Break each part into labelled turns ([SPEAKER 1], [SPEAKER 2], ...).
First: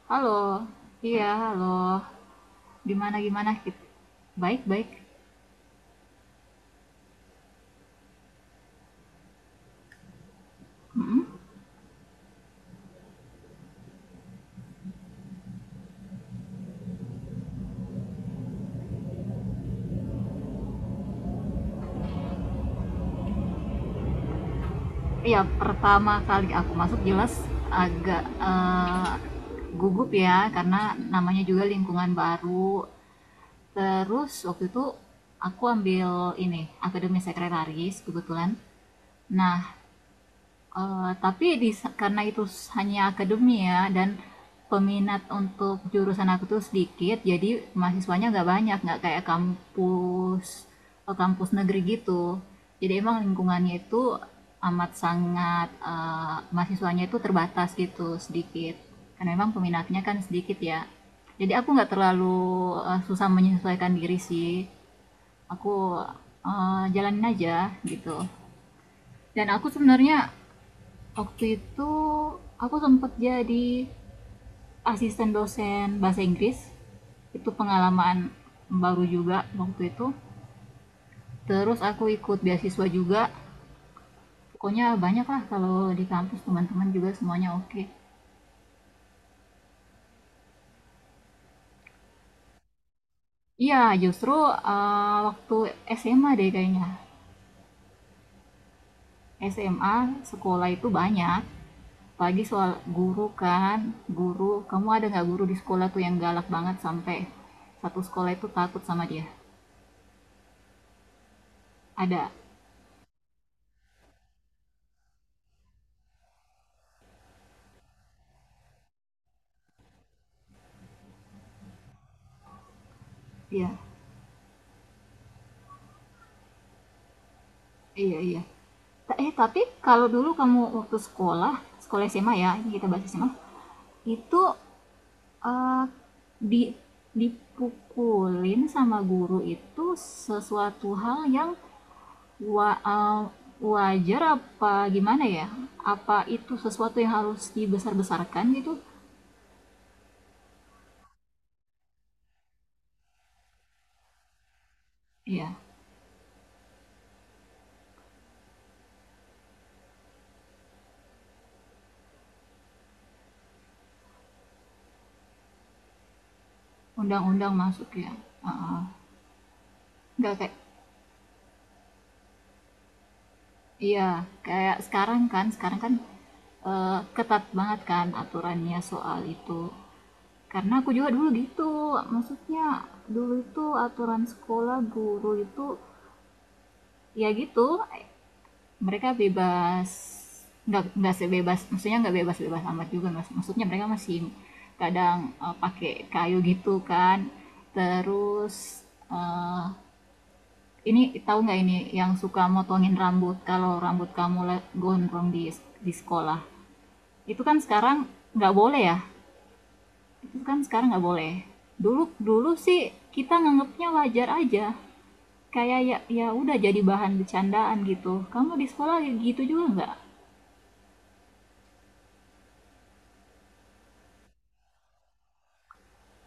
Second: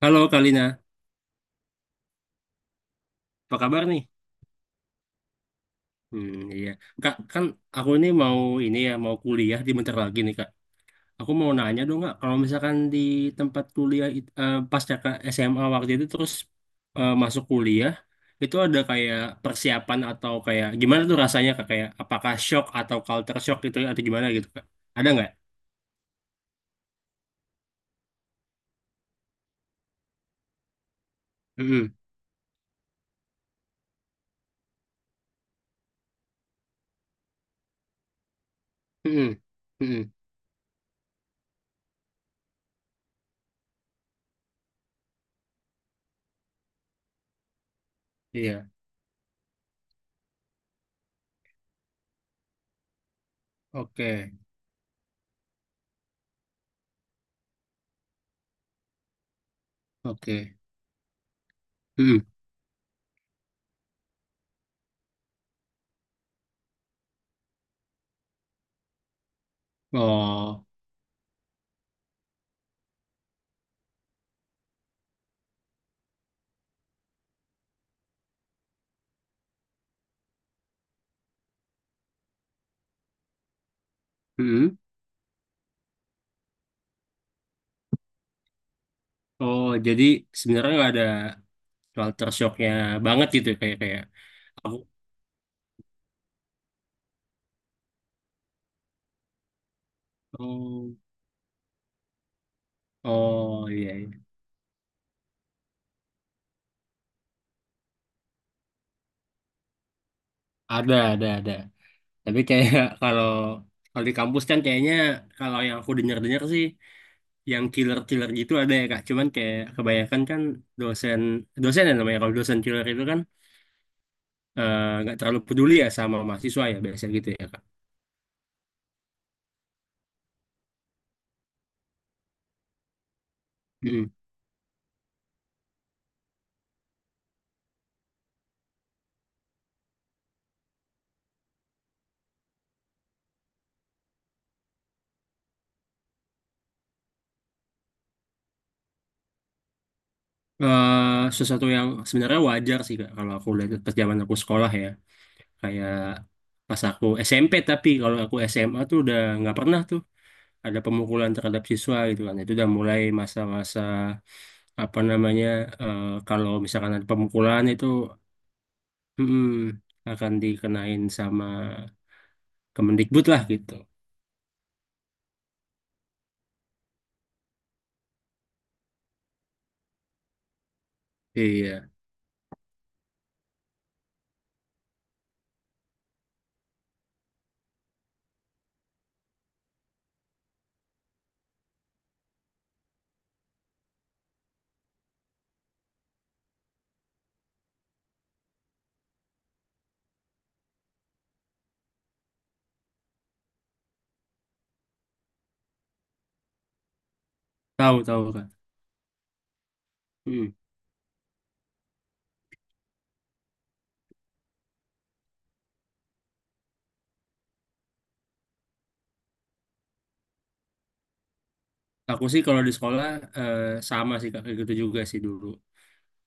[SPEAKER 1] Halo
[SPEAKER 2] Halo.
[SPEAKER 1] Kalina,
[SPEAKER 2] Iya, halo. Gimana gimana?
[SPEAKER 1] apa
[SPEAKER 2] Kit?
[SPEAKER 1] kabar nih?
[SPEAKER 2] Baik, baik.
[SPEAKER 1] Hmm, iya. Kak, kan aku ini mau ini ya, mau kuliah di bentar lagi nih Kak. Aku mau nanya dong Kak, kalau misalkan di tempat kuliah pasca Kak SMA waktu itu terus masuk kuliah, itu ada kayak persiapan atau kayak gimana tuh rasanya Kak? Kayak apakah shock atau culture shock gitu atau gimana gitu Kak? Ada nggak?
[SPEAKER 2] Iya, pertama kali aku masuk jelas agak gugup ya, karena namanya juga
[SPEAKER 1] Mm-mm.
[SPEAKER 2] lingkungan baru. Terus waktu itu aku ambil ini, akademi sekretaris kebetulan.
[SPEAKER 1] Mm-mm.
[SPEAKER 2] Nah,
[SPEAKER 1] Mm-mm.
[SPEAKER 2] Eee, tapi karena itu hanya akademi ya, dan peminat untuk jurusan aku tuh sedikit, jadi mahasiswanya nggak
[SPEAKER 1] Iya.
[SPEAKER 2] banyak, nggak kayak kampus negeri gitu. Jadi emang lingkungannya itu
[SPEAKER 1] Oke.
[SPEAKER 2] amat sangat, mahasiswanya itu terbatas gitu, sedikit. Karena memang peminatnya kan
[SPEAKER 1] Oke.
[SPEAKER 2] sedikit ya. Jadi aku nggak
[SPEAKER 1] Mm-mm.
[SPEAKER 2] terlalu, susah menyesuaikan diri sih. Aku, jalanin aja gitu. Dan aku sebenarnya,
[SPEAKER 1] Oh.
[SPEAKER 2] waktu itu aku sempat jadi asisten dosen bahasa Inggris. Itu pengalaman baru juga waktu itu. Terus aku ikut beasiswa juga.
[SPEAKER 1] Mm-mm.
[SPEAKER 2] Pokoknya banyak lah, kalau di kampus teman-teman juga semuanya oke. Okay.
[SPEAKER 1] Oh, jadi sebenarnya nggak ada culture shocknya banget gitu
[SPEAKER 2] Iya,
[SPEAKER 1] kayak kayak
[SPEAKER 2] justru
[SPEAKER 1] aku
[SPEAKER 2] waktu SMA deh kayaknya. SMA sekolah itu
[SPEAKER 1] oh
[SPEAKER 2] banyak. Pagi soal guru
[SPEAKER 1] oh
[SPEAKER 2] kan,
[SPEAKER 1] iya, iya.
[SPEAKER 2] guru. Kamu ada nggak guru di sekolah tuh yang galak banget sampai satu sekolah itu takut sama dia?
[SPEAKER 1] Ada ada
[SPEAKER 2] Ada.
[SPEAKER 1] tapi kayak kalau kalau di kampus kan kayaknya kalau yang aku dengar dengar sih yang killer killer gitu ada ya kak cuman kayak kebanyakan kan dosen dosen ya namanya kalau dosen killer itu kan
[SPEAKER 2] Iya.
[SPEAKER 1] nggak terlalu peduli ya sama mahasiswa ya biasanya gitu ya kak.
[SPEAKER 2] Iya iya. Tapi kalau dulu kamu waktu sekolah, sekolah SMA ya, ini kita bahas SMA,
[SPEAKER 1] Mm.
[SPEAKER 2] itu eh, di dipukulin sama guru itu sesuatu hal yang wa- eh, wajar apa gimana ya? Apa itu sesuatu yang harus dibesar-besarkan gitu?
[SPEAKER 1] Sesuatu yang sebenarnya wajar sih kak kalau aku lihat pas zaman aku sekolah ya,
[SPEAKER 2] Iya,
[SPEAKER 1] kayak pas aku SMP. Tapi kalau aku SMA tuh udah nggak pernah tuh ada pemukulan terhadap siswa gitu kan. Itu udah mulai masa-masa apa namanya, eh, kalau misalkan ada
[SPEAKER 2] undang-undang
[SPEAKER 1] pemukulan itu
[SPEAKER 2] masuk ya. Heeh.
[SPEAKER 1] mm, akan
[SPEAKER 2] Nggak kayak,
[SPEAKER 1] dikenain sama Kemendikbud lah gitu.
[SPEAKER 2] iya, kayak sekarang kan, ketat banget kan aturannya soal itu. Karena aku juga dulu gitu,
[SPEAKER 1] Iya,
[SPEAKER 2] maksudnya dulu itu aturan sekolah guru itu ya gitu, mereka bebas, nggak sebebas, maksudnya nggak bebas bebas amat juga mas, maksudnya mereka masih kadang pakai kayu gitu kan. Terus ini tahu nggak, ini yang suka motongin rambut kalau rambut kamu gondrong di sekolah, itu kan sekarang
[SPEAKER 1] tahu tahu kan.
[SPEAKER 2] nggak boleh ya, kan sekarang nggak boleh. Dulu dulu sih kita nganggapnya wajar aja, kayak ya ya udah, jadi bahan bercandaan gitu, kamu di sekolah gitu juga nggak.
[SPEAKER 1] Aku sih kalau di sekolah eh, sama sih Kak, kayak gitu juga sih dulu.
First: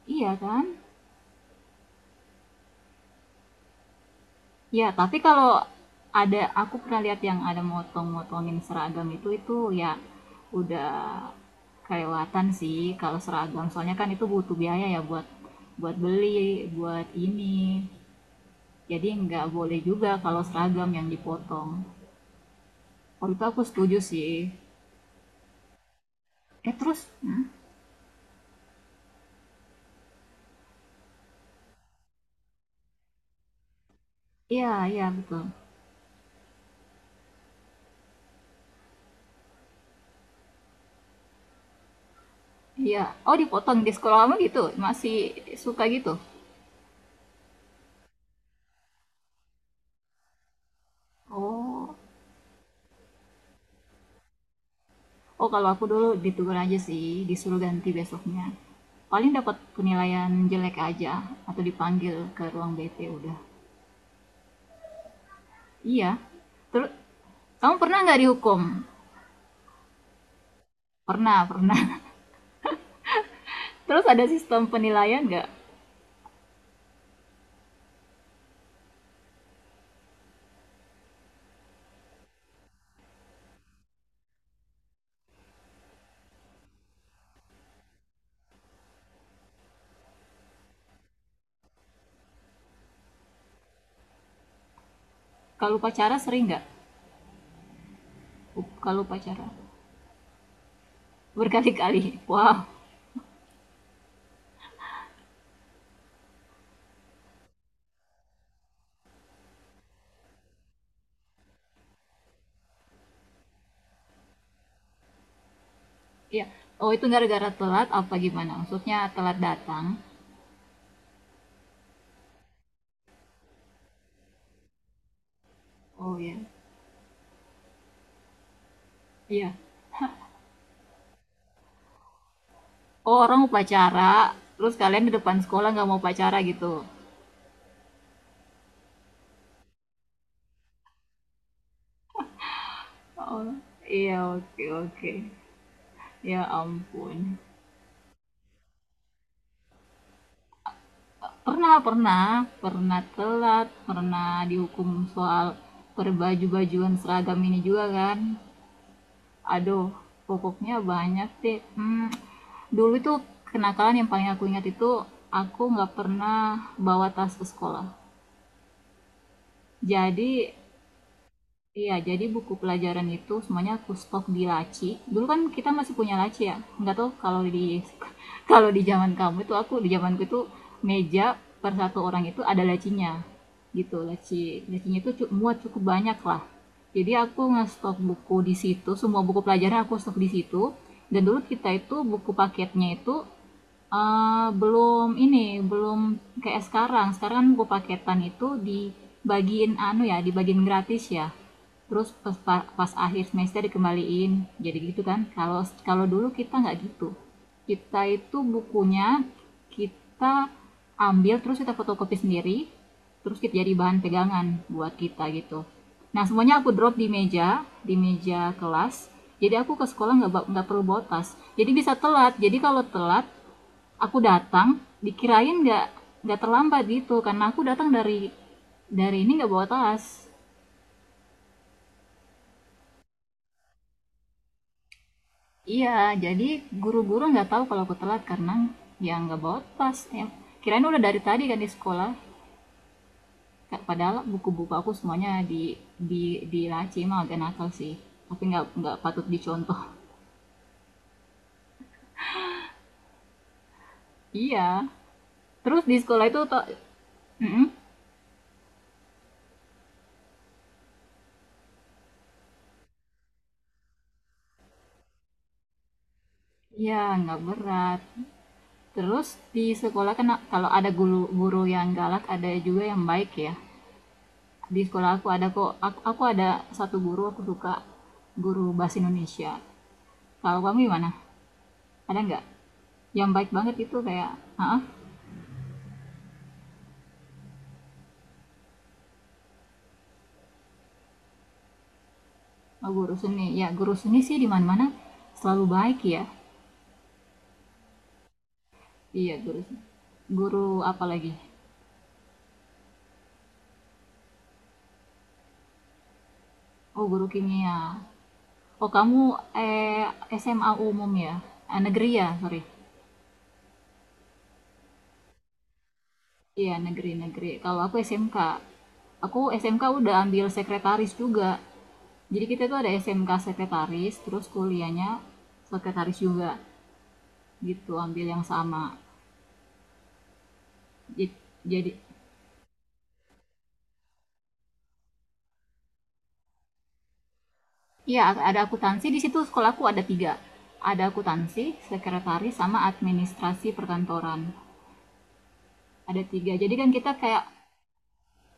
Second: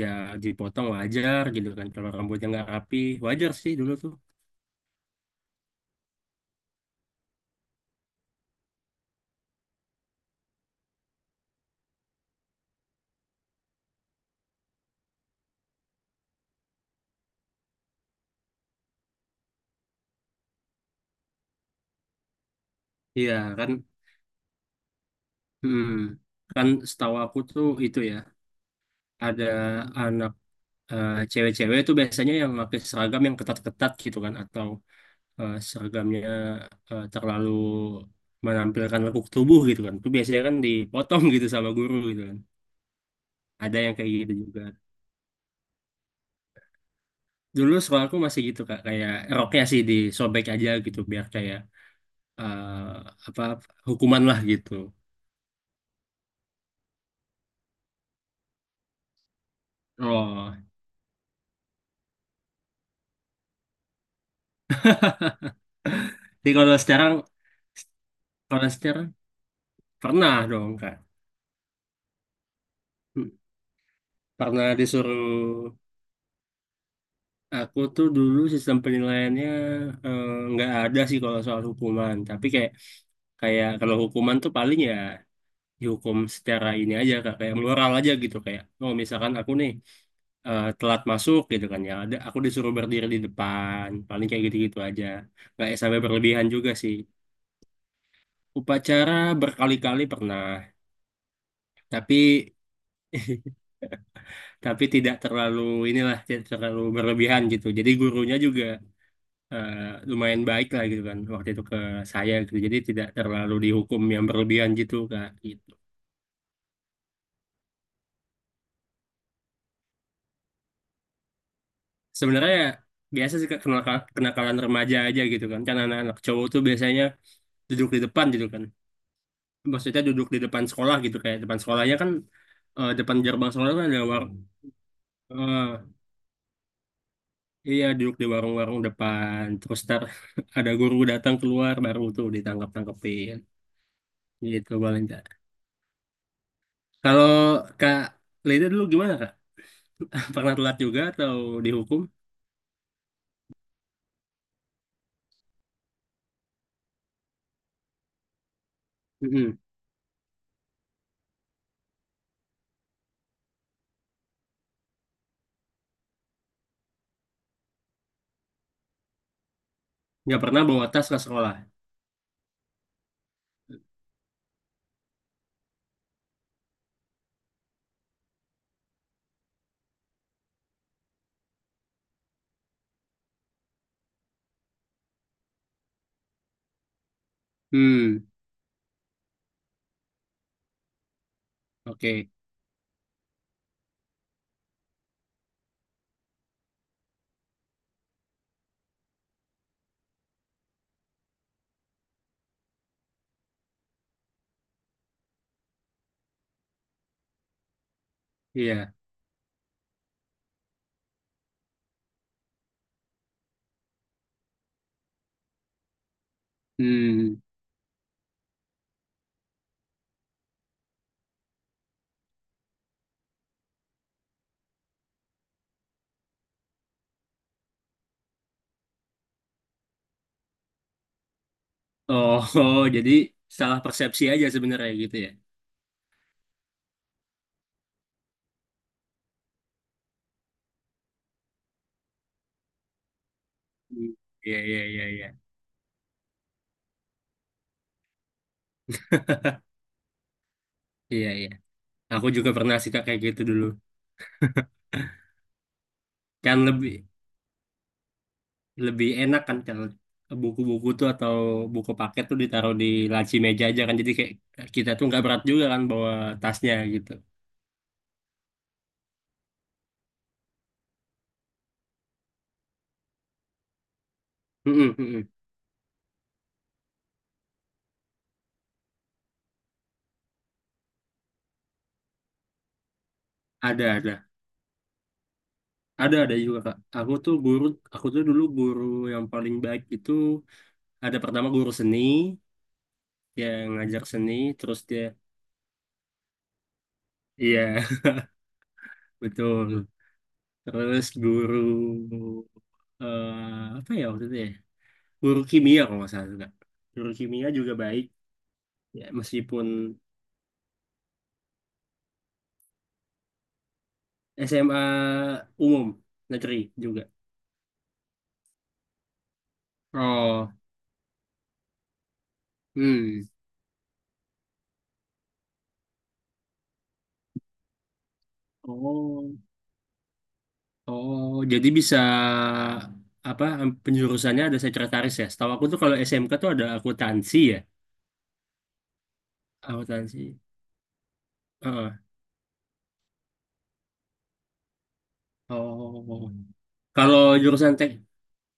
[SPEAKER 1] Ya,
[SPEAKER 2] Iya kan.
[SPEAKER 1] dipotong wajar gitu kan kalau rambutnya nggak rapi, wajar sih dulu tuh.
[SPEAKER 2] Ya tapi kalau ada, aku pernah lihat yang ada motong-motongin seragam, itu ya udah kelewatan sih kalau seragam, soalnya kan itu butuh biaya ya buat buat beli buat ini, jadi nggak boleh juga kalau seragam yang dipotong. Waktu
[SPEAKER 1] Iya
[SPEAKER 2] itu aku
[SPEAKER 1] kan.
[SPEAKER 2] setuju sih.
[SPEAKER 1] Hmm, kan
[SPEAKER 2] Eh, terus.
[SPEAKER 1] setahu aku tuh itu ya ada anak cewek-cewek tuh biasanya yang pakai seragam yang ketat-ketat gitu kan, atau
[SPEAKER 2] Iya iya, betul.
[SPEAKER 1] seragamnya terlalu menampilkan lekuk tubuh gitu kan. Itu biasanya kan dipotong gitu sama guru gitu kan.
[SPEAKER 2] Iya. Oh,
[SPEAKER 1] Ada
[SPEAKER 2] dipotong di
[SPEAKER 1] yang kayak
[SPEAKER 2] sekolah
[SPEAKER 1] gitu
[SPEAKER 2] kamu gitu?
[SPEAKER 1] juga.
[SPEAKER 2] Masih suka gitu?
[SPEAKER 1] Dulu sekolah aku masih gitu Kak, kayak roknya sih disobek aja gitu biar kayak
[SPEAKER 2] Oh.
[SPEAKER 1] eh, apa, hukuman lah gitu.
[SPEAKER 2] Oh, kalau aku dulu ditegur aja sih, disuruh ganti besoknya. Paling dapat penilaian
[SPEAKER 1] Oh,
[SPEAKER 2] jelek aja, atau dipanggil ke ruang BP udah. Iya.
[SPEAKER 1] jadi kalau
[SPEAKER 2] Terus
[SPEAKER 1] sekarang,
[SPEAKER 2] kamu pernah nggak dihukum?
[SPEAKER 1] kalau sekarang pernah dong Kak.
[SPEAKER 2] Pernah, pernah.
[SPEAKER 1] Hmm.
[SPEAKER 2] Terus ada
[SPEAKER 1] Karena
[SPEAKER 2] sistem penilaian
[SPEAKER 1] disuruh,
[SPEAKER 2] nggak?
[SPEAKER 1] aku tuh dulu sistem penilaiannya eh, nggak ada sih kalau soal hukuman. Tapi kayak kayak kalau hukuman tuh paling ya dihukum secara ini aja kak kayak moral aja gitu, kayak oh misalkan aku nih telat masuk gitu kan, ya ada aku disuruh berdiri di depan paling kayak gitu-gitu aja, nggak ya
[SPEAKER 2] Kalau
[SPEAKER 1] sampai
[SPEAKER 2] pacara sering
[SPEAKER 1] berlebihan
[SPEAKER 2] nggak?
[SPEAKER 1] juga sih.
[SPEAKER 2] Kalau
[SPEAKER 1] Upacara
[SPEAKER 2] pacara
[SPEAKER 1] berkali-kali pernah, tapi
[SPEAKER 2] berkali-kali. Wow.
[SPEAKER 1] tapi tidak terlalu inilah, tidak terlalu berlebihan gitu, jadi gurunya juga eh, lumayan baik lah gitu kan waktu itu ke saya gitu, jadi tidak terlalu dihukum yang berlebihan gitu kak gitu.
[SPEAKER 2] Iya. Oh, itu gara-gara telat apa gimana? Maksudnya telat datang.
[SPEAKER 1] Sebenarnya biasa sih Kak, kenakalan remaja aja gitu kan, kan anak-anak
[SPEAKER 2] Oh iya.
[SPEAKER 1] cowok tuh biasanya duduk di depan gitu kan,
[SPEAKER 2] Iya.
[SPEAKER 1] maksudnya duduk di depan sekolah gitu kayak depan sekolahnya kan
[SPEAKER 2] Oh,
[SPEAKER 1] depan
[SPEAKER 2] orang mau
[SPEAKER 1] gerbang sekolah kan ada
[SPEAKER 2] upacara,
[SPEAKER 1] war,
[SPEAKER 2] terus kalian di depan sekolah
[SPEAKER 1] eh,
[SPEAKER 2] nggak mau pacara gitu?
[SPEAKER 1] iya duduk di warung-warung depan terus ntar ada guru datang keluar baru tuh ditangkap-tangkepin
[SPEAKER 2] Oh, iya, oke
[SPEAKER 1] gitu paling
[SPEAKER 2] oke.
[SPEAKER 1] Kak.
[SPEAKER 2] Ya ampun.
[SPEAKER 1] Kalau kak Leda dulu gimana kak, pernah telat juga atau
[SPEAKER 2] Pernah
[SPEAKER 1] dihukum?
[SPEAKER 2] pernah, pernah telat, pernah dihukum soal berbaju-bajuan seragam ini juga kan?
[SPEAKER 1] Mm-mm.
[SPEAKER 2] Aduh, pokoknya banyak deh. Hmm, dulu itu kenakalan yang paling aku ingat itu, aku nggak pernah bawa tas ke sekolah.
[SPEAKER 1] Nggak
[SPEAKER 2] Jadi,
[SPEAKER 1] pernah bawa tas ke sekolah.
[SPEAKER 2] iya, jadi buku pelajaran itu semuanya aku stok di laci. Dulu kan kita masih punya laci ya. Enggak tahu kalau di kalau di zaman kamu, itu aku di zamanku itu meja per satu orang itu ada lacinya. Gitu, laci. Lacinya itu muat cukup banyak lah. Jadi aku ngestok
[SPEAKER 1] Hmm,
[SPEAKER 2] buku di situ, semua buku pelajaran aku stok di situ. Dan dulu kita itu buku
[SPEAKER 1] oke.
[SPEAKER 2] paketnya itu belum ini, belum kayak sekarang. Sekarang kan buku paketan itu dibagiin anu ya, dibagiin gratis ya, terus pas akhir semester dikembaliin, jadi gitu kan. Kalau kalau dulu kita nggak gitu, kita itu
[SPEAKER 1] Iya.
[SPEAKER 2] bukunya kita ambil, terus kita fotokopi sendiri, terus kita jadi bahan pegangan buat kita gitu. Nah semuanya aku drop di
[SPEAKER 1] Hmm,
[SPEAKER 2] meja, di meja kelas. Jadi aku ke sekolah nggak perlu bawa tas, jadi bisa telat. Jadi kalau telat aku datang dikirain nggak terlambat gitu, karena aku datang dari ini nggak bawa tas.
[SPEAKER 1] oh, oh, jadi salah persepsi aja sebenarnya gitu ya.
[SPEAKER 2] Iya, jadi guru-guru nggak tahu kalau aku telat, karena ya nggak bawa tas. Ya, kirain udah dari tadi kan di sekolah.
[SPEAKER 1] Hmm.
[SPEAKER 2] Padahal
[SPEAKER 1] Iya,
[SPEAKER 2] buku-buku
[SPEAKER 1] iya,
[SPEAKER 2] aku
[SPEAKER 1] iya, iya,
[SPEAKER 2] semuanya di di di laci. Emang agak nakal sih. Tapi nggak patut dicontoh.
[SPEAKER 1] iya, iya. Aku juga pernah sih Kak, kayak gitu dulu.
[SPEAKER 2] Iya. Terus di sekolah itu to.
[SPEAKER 1] Kan lebih
[SPEAKER 2] Mm-mm.
[SPEAKER 1] lebih enak kan kalau buku-buku tuh atau buku paket tuh ditaruh di laci meja aja kan. Jadi kayak kita tuh nggak berat juga kan bawa tasnya
[SPEAKER 2] Iya,
[SPEAKER 1] gitu.
[SPEAKER 2] nggak berat. Terus di sekolah kan, kalau ada guru, guru yang galak ada juga yang baik ya. Di
[SPEAKER 1] Mm-mm,
[SPEAKER 2] sekolah aku
[SPEAKER 1] mm-mm.
[SPEAKER 2] ada kok. Aku ada satu guru aku suka, guru bahasa Indonesia. Kalau kamu gimana? Ada nggak yang baik banget
[SPEAKER 1] Ada,
[SPEAKER 2] itu
[SPEAKER 1] ada.
[SPEAKER 2] kayak,
[SPEAKER 1] Ada juga, Kak. Aku tuh guru, aku tuh dulu guru yang paling baik itu ada pertama guru seni,
[SPEAKER 2] oh, guru seni
[SPEAKER 1] yang
[SPEAKER 2] ya, guru
[SPEAKER 1] ngajar
[SPEAKER 2] seni
[SPEAKER 1] seni,
[SPEAKER 2] sih di mana
[SPEAKER 1] terus
[SPEAKER 2] mana
[SPEAKER 1] dia,
[SPEAKER 2] selalu baik ya.
[SPEAKER 1] iya,
[SPEAKER 2] Iya guru,
[SPEAKER 1] betul.
[SPEAKER 2] guru apa
[SPEAKER 1] Terus
[SPEAKER 2] lagi,
[SPEAKER 1] guru apa ya waktu itu ya? Guru kimia kalau nggak salah juga.
[SPEAKER 2] oh
[SPEAKER 1] Guru
[SPEAKER 2] guru
[SPEAKER 1] kimia juga
[SPEAKER 2] kimia.
[SPEAKER 1] baik,
[SPEAKER 2] Oh
[SPEAKER 1] ya
[SPEAKER 2] kamu
[SPEAKER 1] meskipun
[SPEAKER 2] SMA umum ya, negeri ya, sorry.
[SPEAKER 1] SMA umum negeri
[SPEAKER 2] Iya
[SPEAKER 1] juga.
[SPEAKER 2] negeri negeri, kalau aku SMK. Aku SMK udah ambil
[SPEAKER 1] Oh,
[SPEAKER 2] sekretaris juga, jadi kita tuh ada
[SPEAKER 1] hmm.
[SPEAKER 2] SMK sekretaris, terus kuliahnya sekretaris juga gitu, ambil yang sama.
[SPEAKER 1] Oh. Oh, jadi
[SPEAKER 2] Jadi,
[SPEAKER 1] bisa apa penjurusannya ada sekretaris ya? Setahu aku tuh kalau SMK tuh ada akuntansi ya,
[SPEAKER 2] iya, ada akuntansi di situ, sekolahku ada tiga.
[SPEAKER 1] akuntansi.
[SPEAKER 2] Ada akuntansi,
[SPEAKER 1] Heeh.
[SPEAKER 2] sekretaris, sama administrasi perkantoran. Ada
[SPEAKER 1] Oh,
[SPEAKER 2] tiga. Jadi kan kita
[SPEAKER 1] kalau
[SPEAKER 2] kayak
[SPEAKER 1] jurusan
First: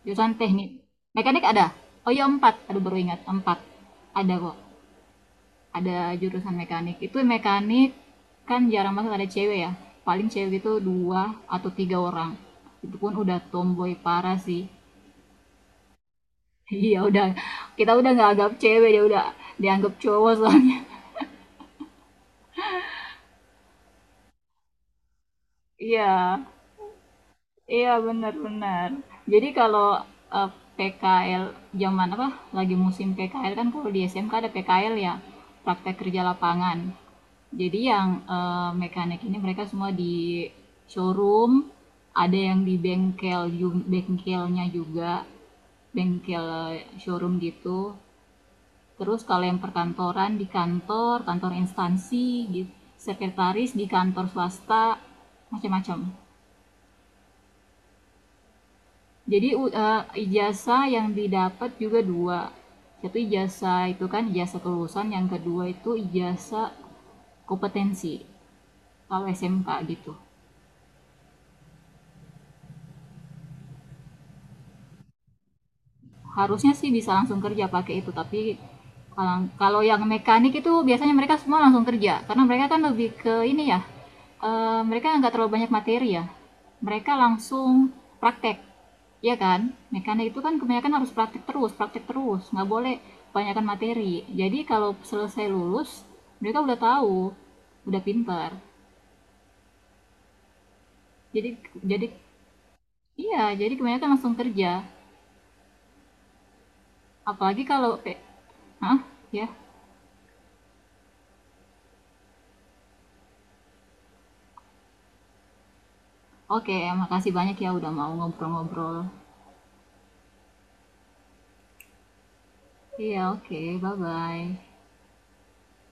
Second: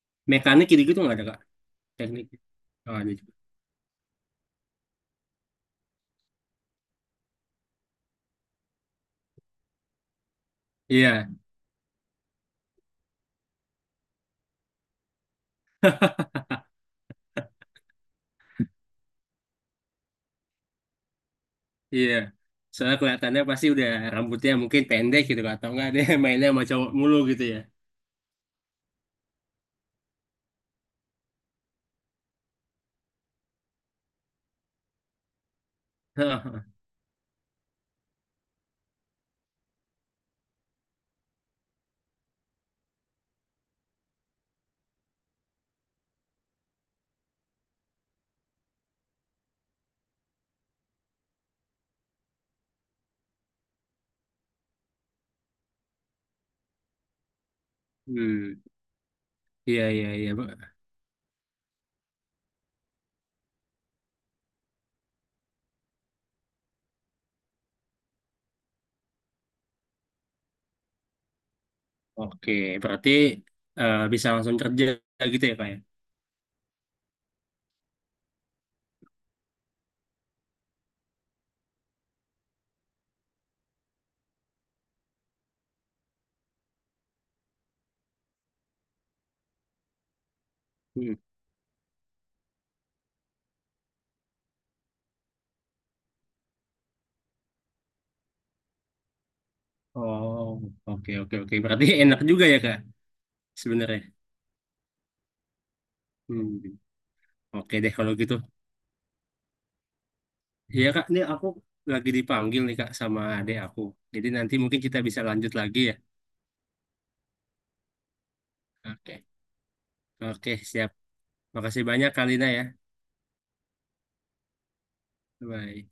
[SPEAKER 2] jurusan
[SPEAKER 1] mekanik
[SPEAKER 2] teknik.
[SPEAKER 1] gitu-gitu nggak ada Kak?
[SPEAKER 2] Mekanik ada? Oh iya,
[SPEAKER 1] Teknik?
[SPEAKER 2] empat. Aduh
[SPEAKER 1] Oh,
[SPEAKER 2] baru
[SPEAKER 1] ada
[SPEAKER 2] ingat
[SPEAKER 1] juga.
[SPEAKER 2] empat. Ada kok. Ada jurusan mekanik. Itu mekanik kan jarang banget ada cewek ya. Paling cewek itu dua
[SPEAKER 1] Iya,
[SPEAKER 2] atau tiga orang. Itu pun udah tomboy parah sih. Iya udah, kita udah nggak anggap cewek, dia udah dianggap cowok soalnya.
[SPEAKER 1] iya. Soalnya kelihatannya pasti udah rambutnya mungkin pendek gitu Kak, atau nggak ada
[SPEAKER 2] Iya.
[SPEAKER 1] mainnya sama cowok mulu gitu ya.
[SPEAKER 2] Iya, benar benar. Jadi kalau, eee, PKL zaman apa, lagi musim PKL kan, kalau di SMK ada PKL ya, praktek kerja
[SPEAKER 1] Heeh.
[SPEAKER 2] lapangan. Jadi yang, mekanik ini mereka semua di showroom, ada yang di bengkel bengkelnya juga, bengkel showroom gitu. Terus kalau yang perkantoran di kantor, kantor instansi, git sekretaris di kantor swasta, macam-macam.
[SPEAKER 1] Hmm,
[SPEAKER 2] Jadi,
[SPEAKER 1] iya iya iya. Pak.
[SPEAKER 2] ijazah yang didapat juga dua. Satu ijazah itu kan ijazah kelulusan, yang kedua itu ijazah kompetensi, kalau SMK gitu.
[SPEAKER 1] Oke, berarti bisa langsung kerja gitu ya Kak ya?
[SPEAKER 2] Harusnya sih bisa langsung kerja pakai itu, tapi kalau kalau yang mekanik itu biasanya mereka semua langsung kerja, karena mereka kan lebih ke ini ya, mereka nggak terlalu banyak materi ya, mereka langsung praktek, ya kan. Mekanik itu kan kebanyakan harus
[SPEAKER 1] Hmm.
[SPEAKER 2] praktek terus praktek, terus nggak boleh kebanyakan materi, jadi kalau selesai lulus mereka udah tahu, udah pintar.
[SPEAKER 1] Oh, oke oke oke.
[SPEAKER 2] jadi
[SPEAKER 1] Berarti
[SPEAKER 2] jadi
[SPEAKER 1] enak juga ya Kak
[SPEAKER 2] iya jadi
[SPEAKER 1] sebenarnya.
[SPEAKER 2] kebanyakan langsung kerja,
[SPEAKER 1] Hmm.
[SPEAKER 2] apalagi
[SPEAKER 1] Oke deh
[SPEAKER 2] kalau
[SPEAKER 1] kalau
[SPEAKER 2] kayak.
[SPEAKER 1] gitu.
[SPEAKER 2] Hah? Ya.
[SPEAKER 1] Iya Kak, ini aku lagi dipanggil nih Kak sama adek aku. Jadi nanti mungkin kita bisa lanjut lagi ya.
[SPEAKER 2] Oke, makasih banyak ya udah mau ngobrol-ngobrol.
[SPEAKER 1] Oke. Oke, siap. Makasih banyak Kalina ya.
[SPEAKER 2] Iya, oke, bye-bye.
[SPEAKER 1] Bye.